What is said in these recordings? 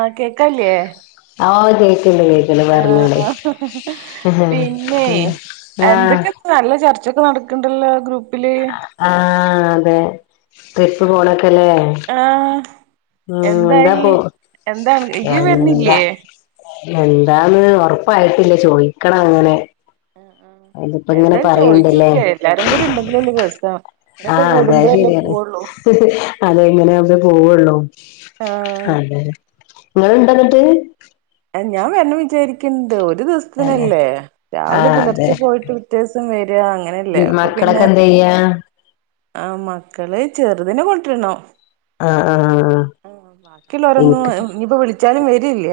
ആ കേക്കണില്ലിയെ ആഹ് കേക്ക്ണ്ട് കേക്ക് ആ പിന്നെ ആഹ് എന്തൊക്കെ നല്ല ചർച്ചൊക്കെ നടക്കുന്നുണ്ടല്ലോ ഗ്രൂപ് ആഹ് അതെ ട്രിപ്പ് പോണക്കെല്ലേ ആഹ് ഉം എന്താ എന്തായി പോ എന്താണ് ഇയ്യ് എന്താ വരുന്നില്ലേ എന്താന്ന് ഒറപ്പായിട്ടില്ല ചോദിക്കണം അങ്ങനെ ആ ആ അതിപ്പോ ഇങ്ങനെ എന്തായാലും ചോദിച്ച് പറയ്ണ്ടല്ലേ നോക്ക് എല്ലാരു കൂടി ഇണ്ടെങ്കിലല്ലേ രസം ഇങ്ങനൊക്കെ ആഹ് അത് കൂടുമ്പോഴല്ലേ ശരിയാണ് പോവുള്ളൂ അത് അങ്ങനെ ഒക്കെ പോവുള്ളൂ ആഹ് അതെ ഇങ്ങള് ഒണ്ടോ എന്നിട്ട് ഞാൻ വരണോ വിചാരിക്കുന്നുണ്ട് ഒരു ദെവസ തന്നെ ത്തിനല്ലേ രാവിലെ ആഹ് അതെ പുലർച്ചെ പോയിട്ട് വ്യത്യാസം വരിയാ അങ്ങനെല്ലേ അപ്പൊ പിന്നെ- യാ [unintelligible] ആഹ് മക്കള് ചെറുതിനെ കൊണ്ട്‌ വരണം ആഹ് ആഹ് ആഹ് ബാക്കിയുള്ളോരോന്നും ഇൻക്ക് ഇനിയിപ്പോ വിളിച്ചാലും വരില്ല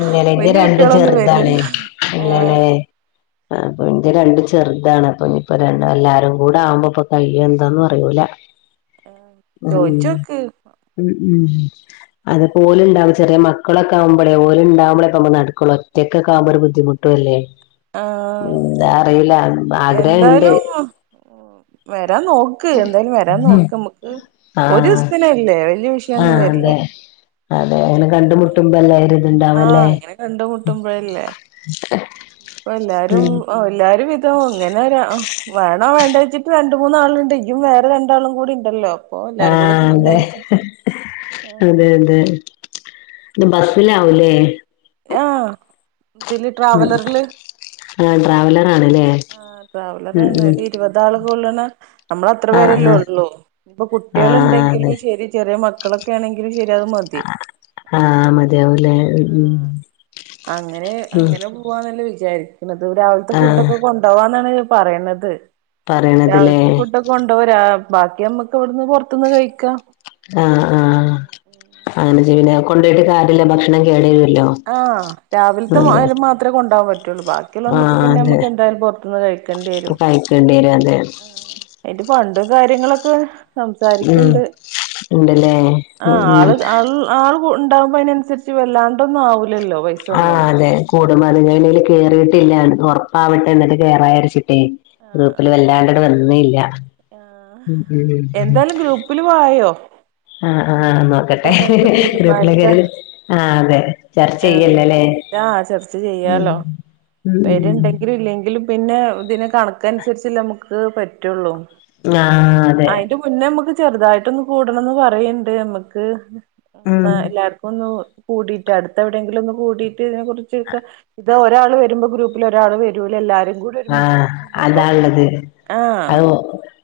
ഇല്ലലേ എന്റെ വല്യ രണ്ടും കുട്ടികളൊന്നും ചെറുതാണെ വരില്ലല്ലോ ഇല്ലലേ ആഹ് അപ്പൊ ഇനിന്റെ രണ്ട് ചെറുതാണ് ഇപ്പൊ ഇയിൻ്റെ രണ്ട് ഇനിപ്പോ രണ്ട് എല്ലാരും കൂടെ ആവുമ്പോ ഇനീയിപ്പം കഴിയോ എന്താന്നു അറിയൂല എഏ [unintelligible] ഉം ഉം ഉം ഉം അതുപോലെ ഇണ്ടാവും ചെറിയ മക്കളൊക്കെ ആവുമ്പളെ ഓല് ഇണ്ടാവുമ്പളൊക്കെ നടക്കുള്ളു ഒറ്റക്ക് ഒക്കെ ആവുമ്പോ ഒരു ബുദ്ധിമുട്ടല്ലേ ആഹ് എന്താ അറിയൂല ആഗ്രഹയുണ്ട് വരാ നോക്ക് ക്ക് എന്തായാലും വരാൻ നോക്ക് നമ്മക്ക് ഒരു ആഹ് ദിവസത്തിനല്ലേ വല്ല്യ ആഹ് വിഷയൊന്നും വരില്ല അതെ അതെ അങ്ങനെ കണ്ടുമുട്ടുമ്പ എല്ലാരും ഇതുണ്ടാവില്ലേ ആഹ് ഇങ്ങനെ ഇപ്പ എല്ലാരും എല്ലാരും വിധ [unintelligible] ഇങ്ങനെ ഒരാ വേണെ വേണ്ടെ വെച്ചിട്ട് രണ്ട് മൂന്നാൾണ്ട് ഇയും വേറെ രണ്ടാളും കൂടി ഇണ്ടല്ലോ ആഹ അതെ ഹ് ഹ് ആഹ് അതെ അതെ ഇത് ബസ്സില് ആവൂല്ലേ യാ ഇതില് ട്രാവലറില് ആ ട്രാവലറാണ്ല്ലേ ആ ട്രാവലർറണ ഒരു ഇരുവത് ആള് കൊള്ള്ന്ന നമ്മള് അത്ര ആഹ് പേര്ല്ലേ ആഹ് ഉള്ളൂ ഇപ്പ കുട്ടിയാൾ ആഹ് അതെ ഇണ്ടെങ്കിലും ശരി ചെറിയ മക്കളൊക്കെ ആണെങ്കിലും ശരി അത് മതി ആഹ ആഹ് മതിയാവുലേ ആഹ് മ് അങ്ങനെ അങ്ങനെ പോവന്നല്ലെ വിചാരിക്ക്ണത് രാവില്ത്തെ ഫുഡ് ആഹ് ഒക്കെ കൊണ്ട് [unintelligible] പറയ്ന്നത് പറയണതിലേ രാവിലത്തെ ഫുഡ് കൊണ്ടെവരാ ബാക്കി നമ്മക്ക് എവ്ട്ന്ന് പെറ്ത്ത്ന്ന് കഴിക്കാം ആഹ് ആഹ് അങ്ങനെ ജെയുംലെ കൊണ്ടയിട്ട് കാരിയല്ല ഭക്ഷണം കേടരെല്ലോ ആഹ രാവിലത്തെ അയിൻ മാത്രമേ കൊണ്ടെവാൻ പറ്റുള്ളൂ ബാക്ക ബക്കിലൊന്നൊക്ക് ആഹ് അതെ പിന്നെനമ്ക്ക് എന്തായാലും പുറ്ത്ത്ന്ന് കഴിക്കേട്യരും [unintelligible] അതിൻ്റപണ്ട് കാര്യങ്ങളൊക്കെ ഉം സംസാരിക്ക്ണ്ട് ഉണ്ടല്ലേ അപ്പൊ ആ ഉം ഉം ആള് ആൾ ആൾ കുഇണ്ടാവുമ്പോ അതിനനുസരിച്ച് വല്ലാണ്ടന്നും ആവുല്ലല്ലോ പൈസൊന്നും ഒട്മലന്നണിയിൽ കേറിയിട്ടില്ലഞ ഉറപ്പാവട്ടെ എന്നിട്ട് കേറയ്ച്ച ടി ആഹ് ഗ്രൂപ്പിൽ ആഹ് വല്ലാണ്ട്ന്ന് വന്നില്ല മ് മ് ഗ്രൂപ്പിൽവായോ ആ ആഹ് നോക്കട്ടെ ഗ്രുപ്പിൽആ തീരുമാനിക്കാ അതെ ചർച്ച ചെയ്യല്ലല്ലേ ആചർച്ച ഉം ചെയ്യാലോ ഉം ഉം പേരുണ്ടെങ്കിലും ഇല്ലെങ്കിലും പിന്നെ ഇതിനെ കണക്ക് അന്സരിച്ച് അല്ലെ നമുക്ക് പറ്റുള്ളൂ ആഹ അതെ ഒന്ന് നമ്മുക്ക് ചെറുതായിട്ടൊന്ന് കൂടണംന്ന് പറയണ്ട് നമക്ക് ഉം എല്ലാക്കു ഒന്ന് കൂടിയിട്ട് അടുത്ത് എവിടെങ്കിലും ഒന്ന് കൂടിട്ട് തിനെ കുറിച്ച്ക്കെ ഇത് ഒരാൾ വരുമ്പോ ഗ്രൂപ്പ് ഗ്രൂപ്പ് ഒരാള് വരൂല എല്ലാരും കൂടി ഒരുമിച്ച് ആഹ് കിട്ട്ണ്ണ്ണ്ടോ അതാള്ളത് ആ അത്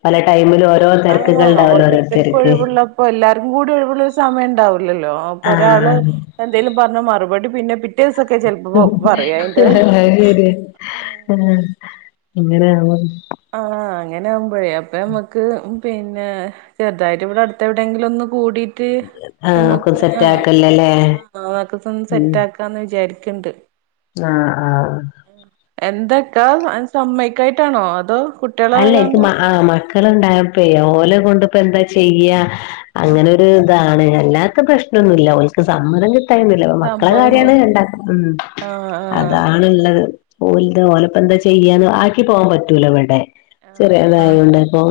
പല ടൈമിൽ ഓരോര് ആഹ് ഓരോരുത്തർക്ക്ഒഴിവ്ള്ള അപ്പൊ എല്ലാർക്കും കൂടി ഒയിവുള്ള ഒരു സമയം ഉണ്ടാവുല്ലല്ലോ അപ്പൊ ഒരാള് ആഹ് എന്തേലു പറഞ്ഞ മറുപടി പിന്നെ പി ഹ് ഹ്ഹ്ഹ അശരിയ ആഹ് ഹെ ഇങ്ങനെ ആണ് ആഹ അങ്ങനെ ആകുമ്പോയെ അപ്പൊ നമ്മുക്ക് പിന്നെ ചെറുതായിട്ട് ഇവിടെ അടുത്തെ എവിടെങ്കിലും ഒന്ന് കൂടി റ്റ് ആഹ് ഒക്കെ നമ്മുക്ക് സെറ്റ് ആഹ് ആക്കല്ലല്ലേ ആഹ് ആൻക്കപ്പം ഉം സെറ്റ് ആക്കാന്ന് വിചാരിക്കണ്ട് ആഹ് ആഹ് എന്തക്കാ അൻ സമ്മയ്ക്കായിട്ടാണോ അതോ കു അല്ല ഇനിക്ക് ആഹ് മക്കളുണ്ടായ പ്പേ ഓലെ കൊണ്ട്പ്പ എന്താ ചെയ്യാ ആഹ് അങ്ങനെ ഒരു ഇതാണ് എല്ലാർക്കും പ്രശ്നോന്നുല്ല ഓൾക്ക് സമ്മതം കി ടൈമിലോ മക്കള സമ്മതം കാര്യാണ് ഒന്നും ണ്ടാക്ക ഉം ആഹ് ആഹ് അതാണ് ഇള്ളത് ഓല്ത ഓലപ്പന്താ ചെയ്യാന്ന് ആക്കി പോവാൻ പറ്റൂല ഇവിടെ ആഹ് ആഹ് ചെറിയതായതോണ്ട് അപ്പൊ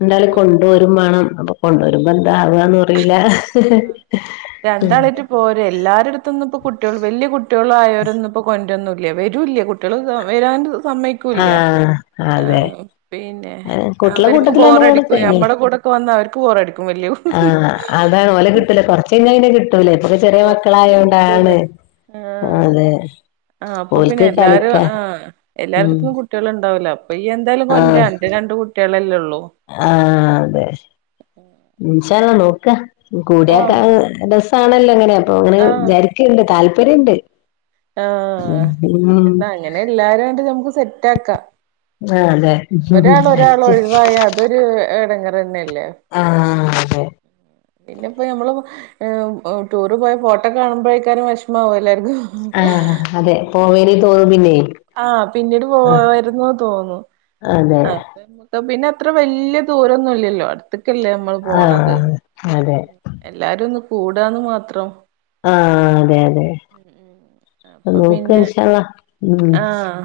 എന്തായാല് അപ്പൊ കൊണ്ടുവരുമ്പാണം അപ്പൊ കൊണ്ടുവരുമ്പോ എന്താ ആവുകാന്ന് അറിയൂല്ല ആഹ് ഹ്ഹ് രണ്ടാളായിട്ട് പോരെ എല്ലാരടുത്തുന്ന് ഇപെ കുട്ടിയൾ വലിയ കുട്ടിയാളയെരെന്നു ഇപ്പോ കൊണ്ടന്നു വരുല്ല കുട്ടിയാളെനും വരാൻ സമ്മയിക്കുല്ല ആഹ അതെ പിന്നെ കുട്ടികളെ അവരിക്ക് കൂട്ടത്തിലാവുമ്പോ ബോറടിക്കുവേ കഴിഞ്ഞു ഞമ്മടെ കൂടൊക്ക വന്നാ അവർക്ക് ബോറടിക്കും വല്യവ് ആഹ് അതാണ് ഓല് കിട്ടില്ല കൊറച്ചയിഞ്ഞാ അത് കിട്ടും ട്ടൂലെ ഇപ്പൊക്കെ ആഹ് ചെറിയ കൊറച്ച് കിട്ടൂല മക്കളായോണ്ടാണ് അതെ ആ അപ്പൊ പിന്നെ ഓൽക്ക് എല്ലാരും കളിക്കാ ആഹ് ഉം എല്ലാര്ത്തും കു കുട്ടികള് ഇണ്ടാവില്ല അപ്പൊ ഇയ്യ് എന്തായാലും കൊണ്ട്രാ അന്റെ രണ്ട് കുട്ടിയളല്ലേ ഒള്ളൂ ആ അതെ ഇൻശാ അള്ളാ നോക്ക കൂടിയ കാ ആഹ് രസാണല്ലോങ്ങനെ ങ്ങനെ ആഹ് വിചാരിക്ക്‌ണ്ട് താല്പര്യണ്ട് ആഹ് ഉം എന്നാ അങ്ങനെ എല്ലാരാണ്ട് നമുക്ക് സെറ്റാക്കാ ആ അതെ ഒരാള് ഒരാള് അടിച്ച് ഒഴുവായാ അതൊരു എടങ്ങെറന്നല്ലേ ആ അതെ പിന്നെ ഇപ്പോ ഞമ്മള് ടൂറ് പോയ ഫോട്ടോക്ക കാണുമ്പഴേക്കാരം വെഷ്മാവാ എല്ലാര്ക്കും ആഹ് അതെ പോവേനി തോന്നും പിന്നെ ആ പിന്നീട് ആ പോവേരുന്നു തോന്നും അതെ അപ്പ പിന്നെ അത്ര വല്യ ദൂരൊന്നുല്ലല്ലോ അട്ത്ത്ക്കല്ലേ മ്മള് ആ പോണത് അതെ എല്ലാരു ഒന്ന് കൂടാന്ന് മാത്രം ആ അതെ അതെ അപ്പൊ നോക്ക പിന്നെ ഇൻഷാ അള്ളാ ഉം ആഹ്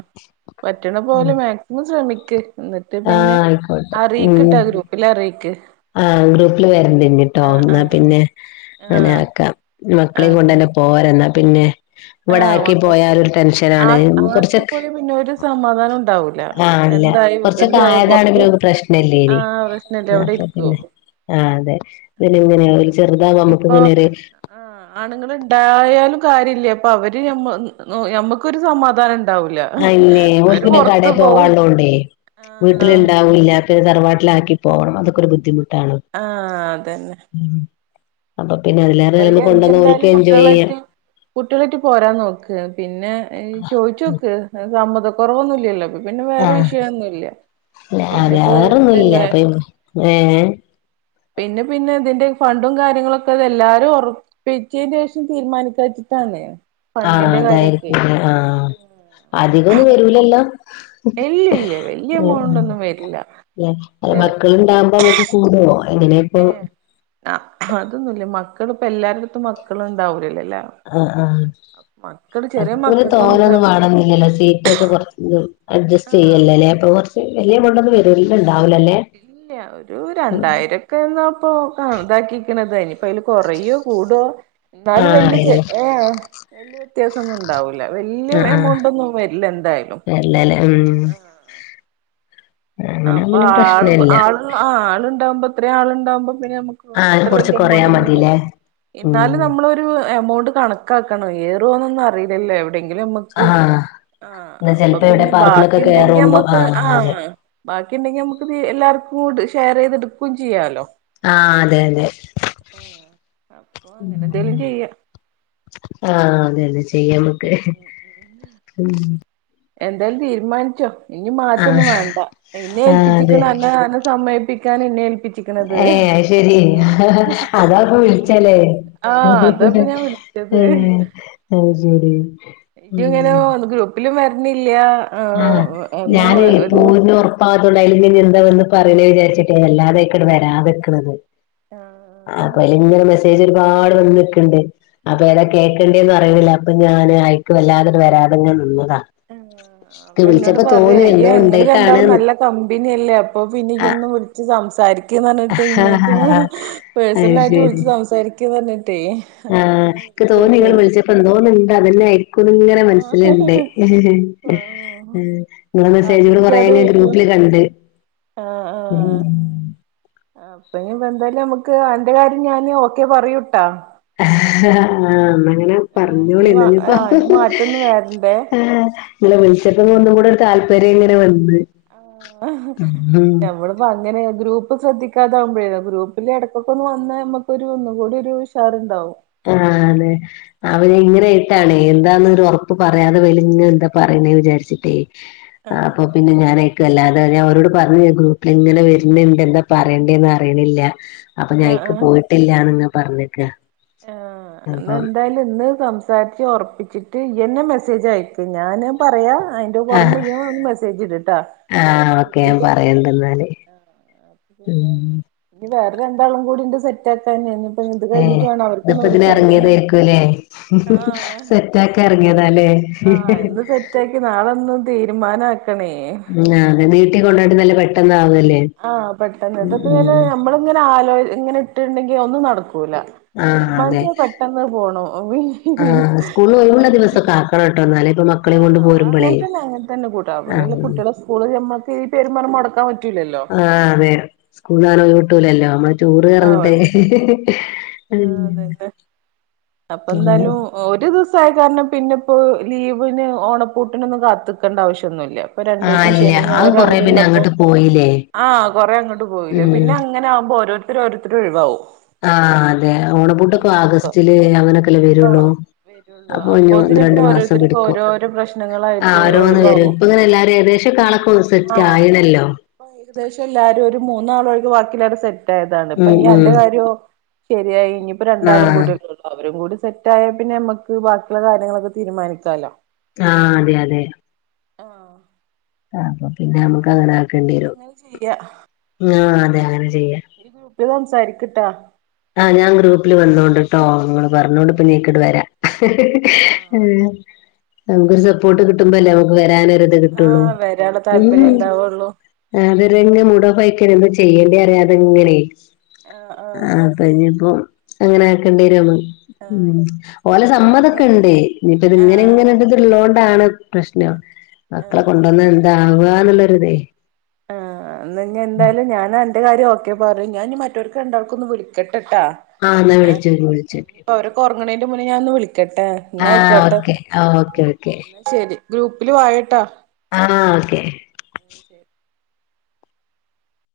പറ്റ്ണ പോലെ മാക്സിമം ശ്രമിക്ക് ന്നട്ട് ആ പിന്നെ ആയിക്കോട്ടെ ഉം അറീക്ക്‌ട്ട ഗ്രൂപ്പില് അറീക്ക് ആ ഗ്രൂപ്പില് വര്ന്റ്ഞ്ട്ടോ ന്നാ പിന്നെ അങ്ങനെ ആഹ് ആക്കാ മക്കളീം ആഹ് കൊണ്ട പോര ന്നാ പിന്നെ ഇവടെ ആഹ് ആക്കി ഒക്കെ പോയാലൊരു ആ ടെൻഷനാണ് ആക്കി കൊർച്ചൊക്കെ പോയി പിന്നെ ഒരു സമാധാനം ഉണ്ടാവൂ ലാ ഇല്ല എന്തായി കുറച്ചൊക്കെ വികൃതിയായ ആയതാണ് പൊർത്തു പിന്നെ ആ പ്രശ്നല്ലേനി പ്രശ്നല്ല അവടെ ഇരിക്കു ആ അതെ [unintelligible] ചെർതായ അമ്മക്കുന്നന്നെര് ആ ആണുങ്ങള് ഇണ്ടായാലും കാര്യല്ല അപ്പൊ അവര് ഞമ്മ ഞമ്മക്കൊരു സമാധാന അല്ലേ ഓര്ക്ക് പിന്ന കടേ പോവും പോവാള്ളോണ്ടേ വീട്ടില് ആഹ് ഇണ്ടാവില്ല പിന്ന തറവാട്ടിലാക്കി പോണം അതൊക്കൊരു ബുദ്ധിമുട്ടാണ് ആ അതന്നെ അപ്പൊ പിന്നെ അതിലേറ അപ്പൊ ഞമ്മക്ക് കൊണ്ടന്ന ഓൽക്ക്‌ എൻജോയയ്യാ കുട്ടിയളായിറ്റ് പോരാൻ നോക്ക് പിന്നെ ചോയ്ച്ചോക്ക് സമ്മതകുറവൊന്നുല്ലല്ലോ അപ്പ പിന്നെ വേറെ ആഹ് വിഷയൊന്നുല്ല പിന്നെപ്പോ തല്ലേ ഏ പിന്നെ പിന്നെ ഇതിന്റെ ഫണ്ടും കാര്യങ്ങളൊക്കെതെ എല്ലാരു ഒർ പിറ്റേന്റെഷം തീര്മാനിക്കാച്ച്ട്ടാണ് ആ അതായിരിക്കും ആഹ് അധിക ഒന്നും വരൂലല്ലോ ഇല്ല ല്ല വല്ല്യ ഉം എമൗണ്ട് ഒന്നും വരില്ല ചെ പിള്ളേര്ണ്ടാവുമ്പോ നമുക്ക് കൂടോ എങ്ങനെ ഇപ്പോ ആ അതൊന്നുല്ല മക്കള്പ്പ എല്ലാരട്ത്തും മക്കള് ഇണ്ടാവുലല്ലോ ആ ആഹ് [unintelligible] പിന്നെ മക്കൾക്കൊന്നും ഇപ്പ തോനൊന്നും വാണന്നില്ലല്ലോ സീറ്റൊക്കെ കൊർച്ച് അഡ്ജസ്റ്റ് ആ ചെയ്യല്ല ലെ അപ്പം കൊർ വല്ല്യ എമൗണ്ട് ഒന്നും ആ വര്ല്ണ്ടാവുല ലെ ക്കെ എന്നൊ പ്പൊ [unintelligible] താക്കിക്ക്‌ണതേ ഇഞ്ഞിപ്പം അയില് കൊറയോ കൂടോ ന്നാലും ആഹ് വല്ല്യ ചെ അറിയില്ല ഏഹ് വ്യത്യാസം ഒന്നും ഉണ്ടാവൂല വല്ല്യ എമൗണ്ട് ഒന്നും വര്ല്ല എന്തായാലും ഇല്ല ലെ ഉം അങ്ങനെ അപ്പൊ പിന്നെ ആള് പ്രശ്നല്ല ആള് ആ ആള്ണ്ടാവുമ്പോ ഇത്രെ ആളുണ്ടാവുമ്പോ പിന്നെ നമുക്ക് ആഹ് അത്ര കൊറച്ച് വല്യ കൊറയാ എമൗണ്ട് ഒന്നും വ മതില്ലേ ഉം എന്നാല് നമ്മളൊരു എമൗണ്ട് കണ ക്കാക്കണോ ഏറോന്നൊന്നും അറീലല്ലോ എവ് എവിടെങ്കിലു നമ്മക്ക് ആഹ് ആ എന്നാ അപ്പൊ ചെലപ്പോ എവിടെ പിന്നെ ബാക്കി പാർക്കിലൊക്കെ ഇണ്ടെങ്കി കേറുമ്പോ നമ്മക്ക് അതെ ആഹ് ബാക്കി ഇണ്ടെങ്കി നമുക്ക്‌ എല്ലാർക്കു ഷെയറേയ്തെടുക്കും ചെയ്യാലോ ആ അതെ അതെ ആഹ് അപ്പൊ അങ്ങനെ എന്തേലും ചെയ്യാ ആ അതെ അതെ ചെയ്യാമ്മക്ക് ഉം ഉം എന്തേലും തീര്മാൻച്ചോ ഇഞ് മാറ്റൊന്നും ആഹ് വേണ്ട ഇന്നെ ആഹ് അതെ ഏൽപ്പിച്ചിക്ക്‌ണ് അന്നെ അന്നെ സമയിപ്പി ഞാൻ നിന്നെ ഏല്പിച്ച് ഏഹ് ആയിശരി അതാപ്പ വിളിച്ചല്ലേ? ആഹ് അതാപ്പൊ ഞാൻ വിളിച്ചത് ഉം അയ്ശരി ഇത് ഇങ്ങനെ ഗ്രൂപ്പിലും വരണില്ല്യാ ആഹ് ഞാന് പോവുന്നത് ഉറപ്പാത്തോണ്ട ആയിൽ എന്താ വന്ന് പറയാ വിചാരിച്ചിട്ടേ അല്ലാതെ വരാതെ നിക്ന്നത് ആഹ് അപ്പൊ അല്ല ഇങ്ങനെ മെസ്സേജ് ഒരുപാട് വന്ന്നിക്കണ്ട് അപ്പൊ ഏതാ ആഹ് കേൾക്കണ്ടേന്ന് അറിയൂല്ല അപ്പൊ ഞാൻ അയക്ക് വല്ലാതെ വരാതെ അങ്ങനെ നിന്നത ആഹ് അപ്പൊ എന്നോട് പറയാ എന്തോ ഇയ ഇങ്ങൾ രണ്ടാളും ഉണ്ടായിട്ടാണ്ന്ന് നല്ല കമ്പനിയല്ലേ അപ്പൊ പിന്നെ ഈ ഒന്ന് വിളിച്ച് സംസാരി സതൃം പറഞ്ഞിട്ട് ഇന്നേക്ക് ആഹ് മൂന്ന് അത് പേഴ്സണലായിട്ട് ശരി വിളിച്ച് സംസാരിക്കൂന്ന് പറഞ്ഞിട്ടേ ആഹ് അതാ ഇക്ക് ഞാൻവിളിച്ച് തോന്നി നിങ്ങൾ നോക്കിയത് വിളിച്ചപ്പോ എന്തോന്നുണ്ട് അതന്നേ ങ്ങനെ ആഹ് മനസ്സിലുണ്ട് ആഹ് ഇങ്ങളെ മെസ്സേജുകള് കൊറേ [unintelligible] പതിവില്ലാതെ വിളിക്കും [unintelligible] രണ്ട് ആഹ് ആഹ്. അപ്പ ഇനി എന്തായാലും നമുക്ക് അന്റെ കാര്യം ഞാൻ ഇനി ഓക്കെ പറയൂട്ടൊ ആഹ് ഇന്നങ്ങനെ ഏഹ് പറഞ്ഞോളി ഇനി എന്നാഞ്ഞിപ്പൊ ആഹ് ഇനി മാറ്റൊന്നും വരണ്ടേ ആ ഇങ്ങളെ വിളിച്ചപ്പൊ ഒന്നുകൂടെയൊരു താല്പര്യമിങ്ങനെ വന്ന്. ആഹ് ഉം ഞമ്മള് അപ്പൊ അങ്ങനെ ഗ്രൂപ്പ് ശ്രദ്ധിക്കാതാവുമ്പഴേ ഗ്രൂപ്പില് എടക്കൊക്കെ ഒന്ന് വന്ന് ഞമ്മക്കൊരു ഒന്നുംകൂടി ഒരു ഉ ഷാറ്ണ്ടാവും. ആഹ് ലെ അവര് ഇങ്ങനേയിട്ടാണെ, എന്താന്ന് ഒര് ഒറപ്പ് പറയാതെപ്പൊ അയില് ഇങ്ങനെ എന്താ പറയണേ വിചാരിച്ച്ട്ടേ. ആഹ് അപ്പൊ പിന്നെ ഞാനൈ നല്ലാതെ ഞാൻ ഓരോട് പർഞ്ഞ്‌ ഗ്രൂപ്പിലിങ്ങനെ വര്ന്ന്ണ്ട് എന്താ പറേണ്ടേന്ന് അറിണില്ല അപ്പ ഞാ ആഹ് അയിക്ക് ആഹ് ആഹ് പോയിട്ടില്ലാന്നങ്ങ് പറഞ്ഞക്ക. ആഹ് ഇന്നെന്തായാലും ഇന്ന് സംസാരിച്ച് ഒറപ്പിച്ചിട്ട് ഇയ്യെന്നെ മെസേജ് അയക്ക് ഞാന് പറയാ അ യിന് ആഹ് പൊറമേ ഇയ്യോന്ന് മെസ്സേജ് ഇട് ട്ടാ ആഹ് ഓക്കെ ഞാൻ ഗ്രൂപ്പില് പറയണ്ടിന്നാല് ആഹ് അത്പിന്നെ ഉം ഇനി വേറെ രണ്ടാളും കൂടിണ്ട് സെറ്റാക്കാന് ഇന്നിപ്പെഞ്ഞി ഇത് കഴിഞ്ഞി ട്ട് ഏഹ് വേണം അവർക്കൊന്ന് ഇതിപ്പോ വിളിക്കാന് ഇതിനെറങ്ങിയതായിരിക്കൂല്ലേ ആഹ് സെറ്റാക്കാൻ എറങ്ങിയതാല്ലേ ആഹ് ഇന്ന് സെ റ്റാക്കി നാളൊന്നു തീരുമാനാക്കണേ. ഉം ആഹ് പിന്നെ അതെ നീട്ടി കൊണ്ടോണെക്കാട്ടിം നല്ലെ പെട്ടന്നാവല്ലേ. ആഹ് പെട്ടെന്ന് ഇത്പ്പങ്ങനെ നമ്മള്ങ്ങനെ ആലോ ഇങ്ങനെട്ടിണ്ടെങ്കി ഒന്നും നടക്കൂല. ആഹ് അതെ തീര്മാൻച്ച പെട്ടെന്ന് പോണോം പിന്നെ ആഹ് സ്കൂളിൽ ഒഴിവുള്ള അത് പി ദിവസൊക്കെ ആക്കണം ട്ടോ എന്നാലേ ഇപ്പൊ മക്കളെയും കൊണ്ട് ആഹ് പോരുമ്പളേ അങ്ങൻ തന്നെ അങ്ങൻ തന്നെ കൂട്ടാ പിന്നെള്ളെ ആഹ് കുട്ട്യാളെ സ്കൂള് ഞമ്മക്ക് ഈ പേരും പറഞ് മൊട്ക്കാൻ പറ്റൂല്ലല്ലോ. ആഹ് അതെ സ്കൂൾ ആനോട്ടൂലല്ലോ നമ്മ ടൂറ് കറന്നിട്ടെ ആ അതന്നെ അപ്പൊ എന്താലും ഒരു ദിവസ ആ കാരണം പിന്നെ ഇപ്പോ ലീവിന് ഓണപ്പൂട്ടിനൊന്നും കാത്തിക്കേണ്ട ആവശ്യോന്നുല്ല. അപ്പൊ രണ്ടു ആഹ് ദിവസം ഇല്ല ശനി അത് ഞായരും കൊറേ പിന്നെ അവധില്ലേപ്പോ അങ്ങട്ട് പോയില്ലേ ആഹ് കൊറെ അങ്ങോട്ട് പോയില്ലേ ഉം പിന്നെ അങ്ങനെ ആകുമ്പോ ഓരോര് രോരുത്തരു ഒഴിവാവും. ആഹ് അതെ ഓണപ്പുട്ടൊക്കെ ആഗസ്റ്റില് അങ്ങനൊക്കെല്ലേ വരുള്ളൂ? ആഹ് വരുള്ളൂ അപ്പൊ ഒ ഒന്ന് അപ്പോത്തിന് രണ്ട് പിന്നെ മാസം ഓരോരുത്തർക്കും പിടിക്കും ഓരോരോ ആ പ്രശ്നങ്ങളായിട്ട് അറുമൂന്ന് പേരും ഒഴിവാവും പ്പങ്ങനേ എല്ല വാരുംഏകദേശ ആഹ് കണക് പ്പൊന്ന് ആഹ് സെറ്റായിണല്ലോ. ഇപ്പൊ ഏകദേശം എല്ലാരും ഒരു മൂന്നാളൊഴുവാക്കി എല്ലാരും സെ തായതാണ് ഇപ്പ ഉം ഇനി ഉം ന്റെ കാര്യോ ശരിയായി ഇനിയിപ്പോ രണ്ടാളും ആഹ് കൂടിയള്ളൂ. അവരും കൂടി സെറ്റ ആയൽ പിന്നെ നമ്മക്ക് ബാക്കിയുള്ള കാര്യങ്ങളൊക്കെ തീരുമാനിക്കാല്ലോ? ആഹ് അതെ അതെ. ആഹ് അപ്പൊ പിന്നെ നമക്ക് ആഹ് അങ്ങനെ അപ്പ ആക്കേണ്ടി വരും അങ്ങനെ ചെയ്യാ ആ അതെ അങ്ങനെ ചെയ്യം. ഇ [unintelligible] ഗൂപ്പിൽ സാരിക്ക്ട്ടാ ആഹ് ഞാൻ ഗ്രൂപ്പിൽ വന്നോണ്ട് ട്ടോ നിങ്ങൾ പറഞ്ഞോണ്ട് ആഹ് ഇപ്പ ആഹ് നീക്കിടെ വരാ. ആഹ് ആഹ് നമുക്കൊരു സപ്പോർട്ട് കിട്ടുമ്പോല്ലേ നമുക്ക് വരാനൊരു ര്ത് കിട്ടുള്ളൂ ആഹ് വരാള്ള ഉം. താല്പര്യം ഇണ്ടാവൊള്ളൂ ആതെരങ്ങെ മുടോഫയക്കഴിമ്പോ ചെയ്യേണ്ടേ അറിയാതിങ്ങനേ ആഹ് അപ്പ ഇനിയിപ്പൊ അങ്ങനെ ആക്കേണ്ടി വരുമ്മം. ആഹ് ഉം ഓലെ ആഹ് സമ്മതൊക്കെ ഞൻ ഉണ്ടേ ഇനിപ്പ ഇത് ഇങ്ങനെ ആഹ് ഇങ്ങനെ ഇതി ള്ളൊതോണ്ടാണ് പ്രശ്നോ മക്കളെ ആഹ് കൊണ്ടുവന്ന എന്താവുകന്നുള്ളൊരിതേ? ആ എന്ന എന്തായാലും ഞാൻ എന്റെ കാര്യം ക്കെ ക്കെപറ ഞാൻ ഇനി മറ്റവർക്ക് രണ്ടാൾക്കൊന്ന് വിളിക്കട്ടെട്ടാ ആഹ് എന്നാ ഏഹ് വിളിച്ചോക്ക് വിളിച്ചോക്ക് ഇനിയിപ്പോ അവ കൊറങ്ങണേന്റെ മുന്നേ ഞാനൊന്ന് വിക്കട്ടെ ആഹ് ഓക്കെ ആ ഓക്കേ ഓക്കെ. ഇന്നാ ശരി ഗ്രൂപ്പില് വയേട്ടാ ആഹ് ഓക്കെ.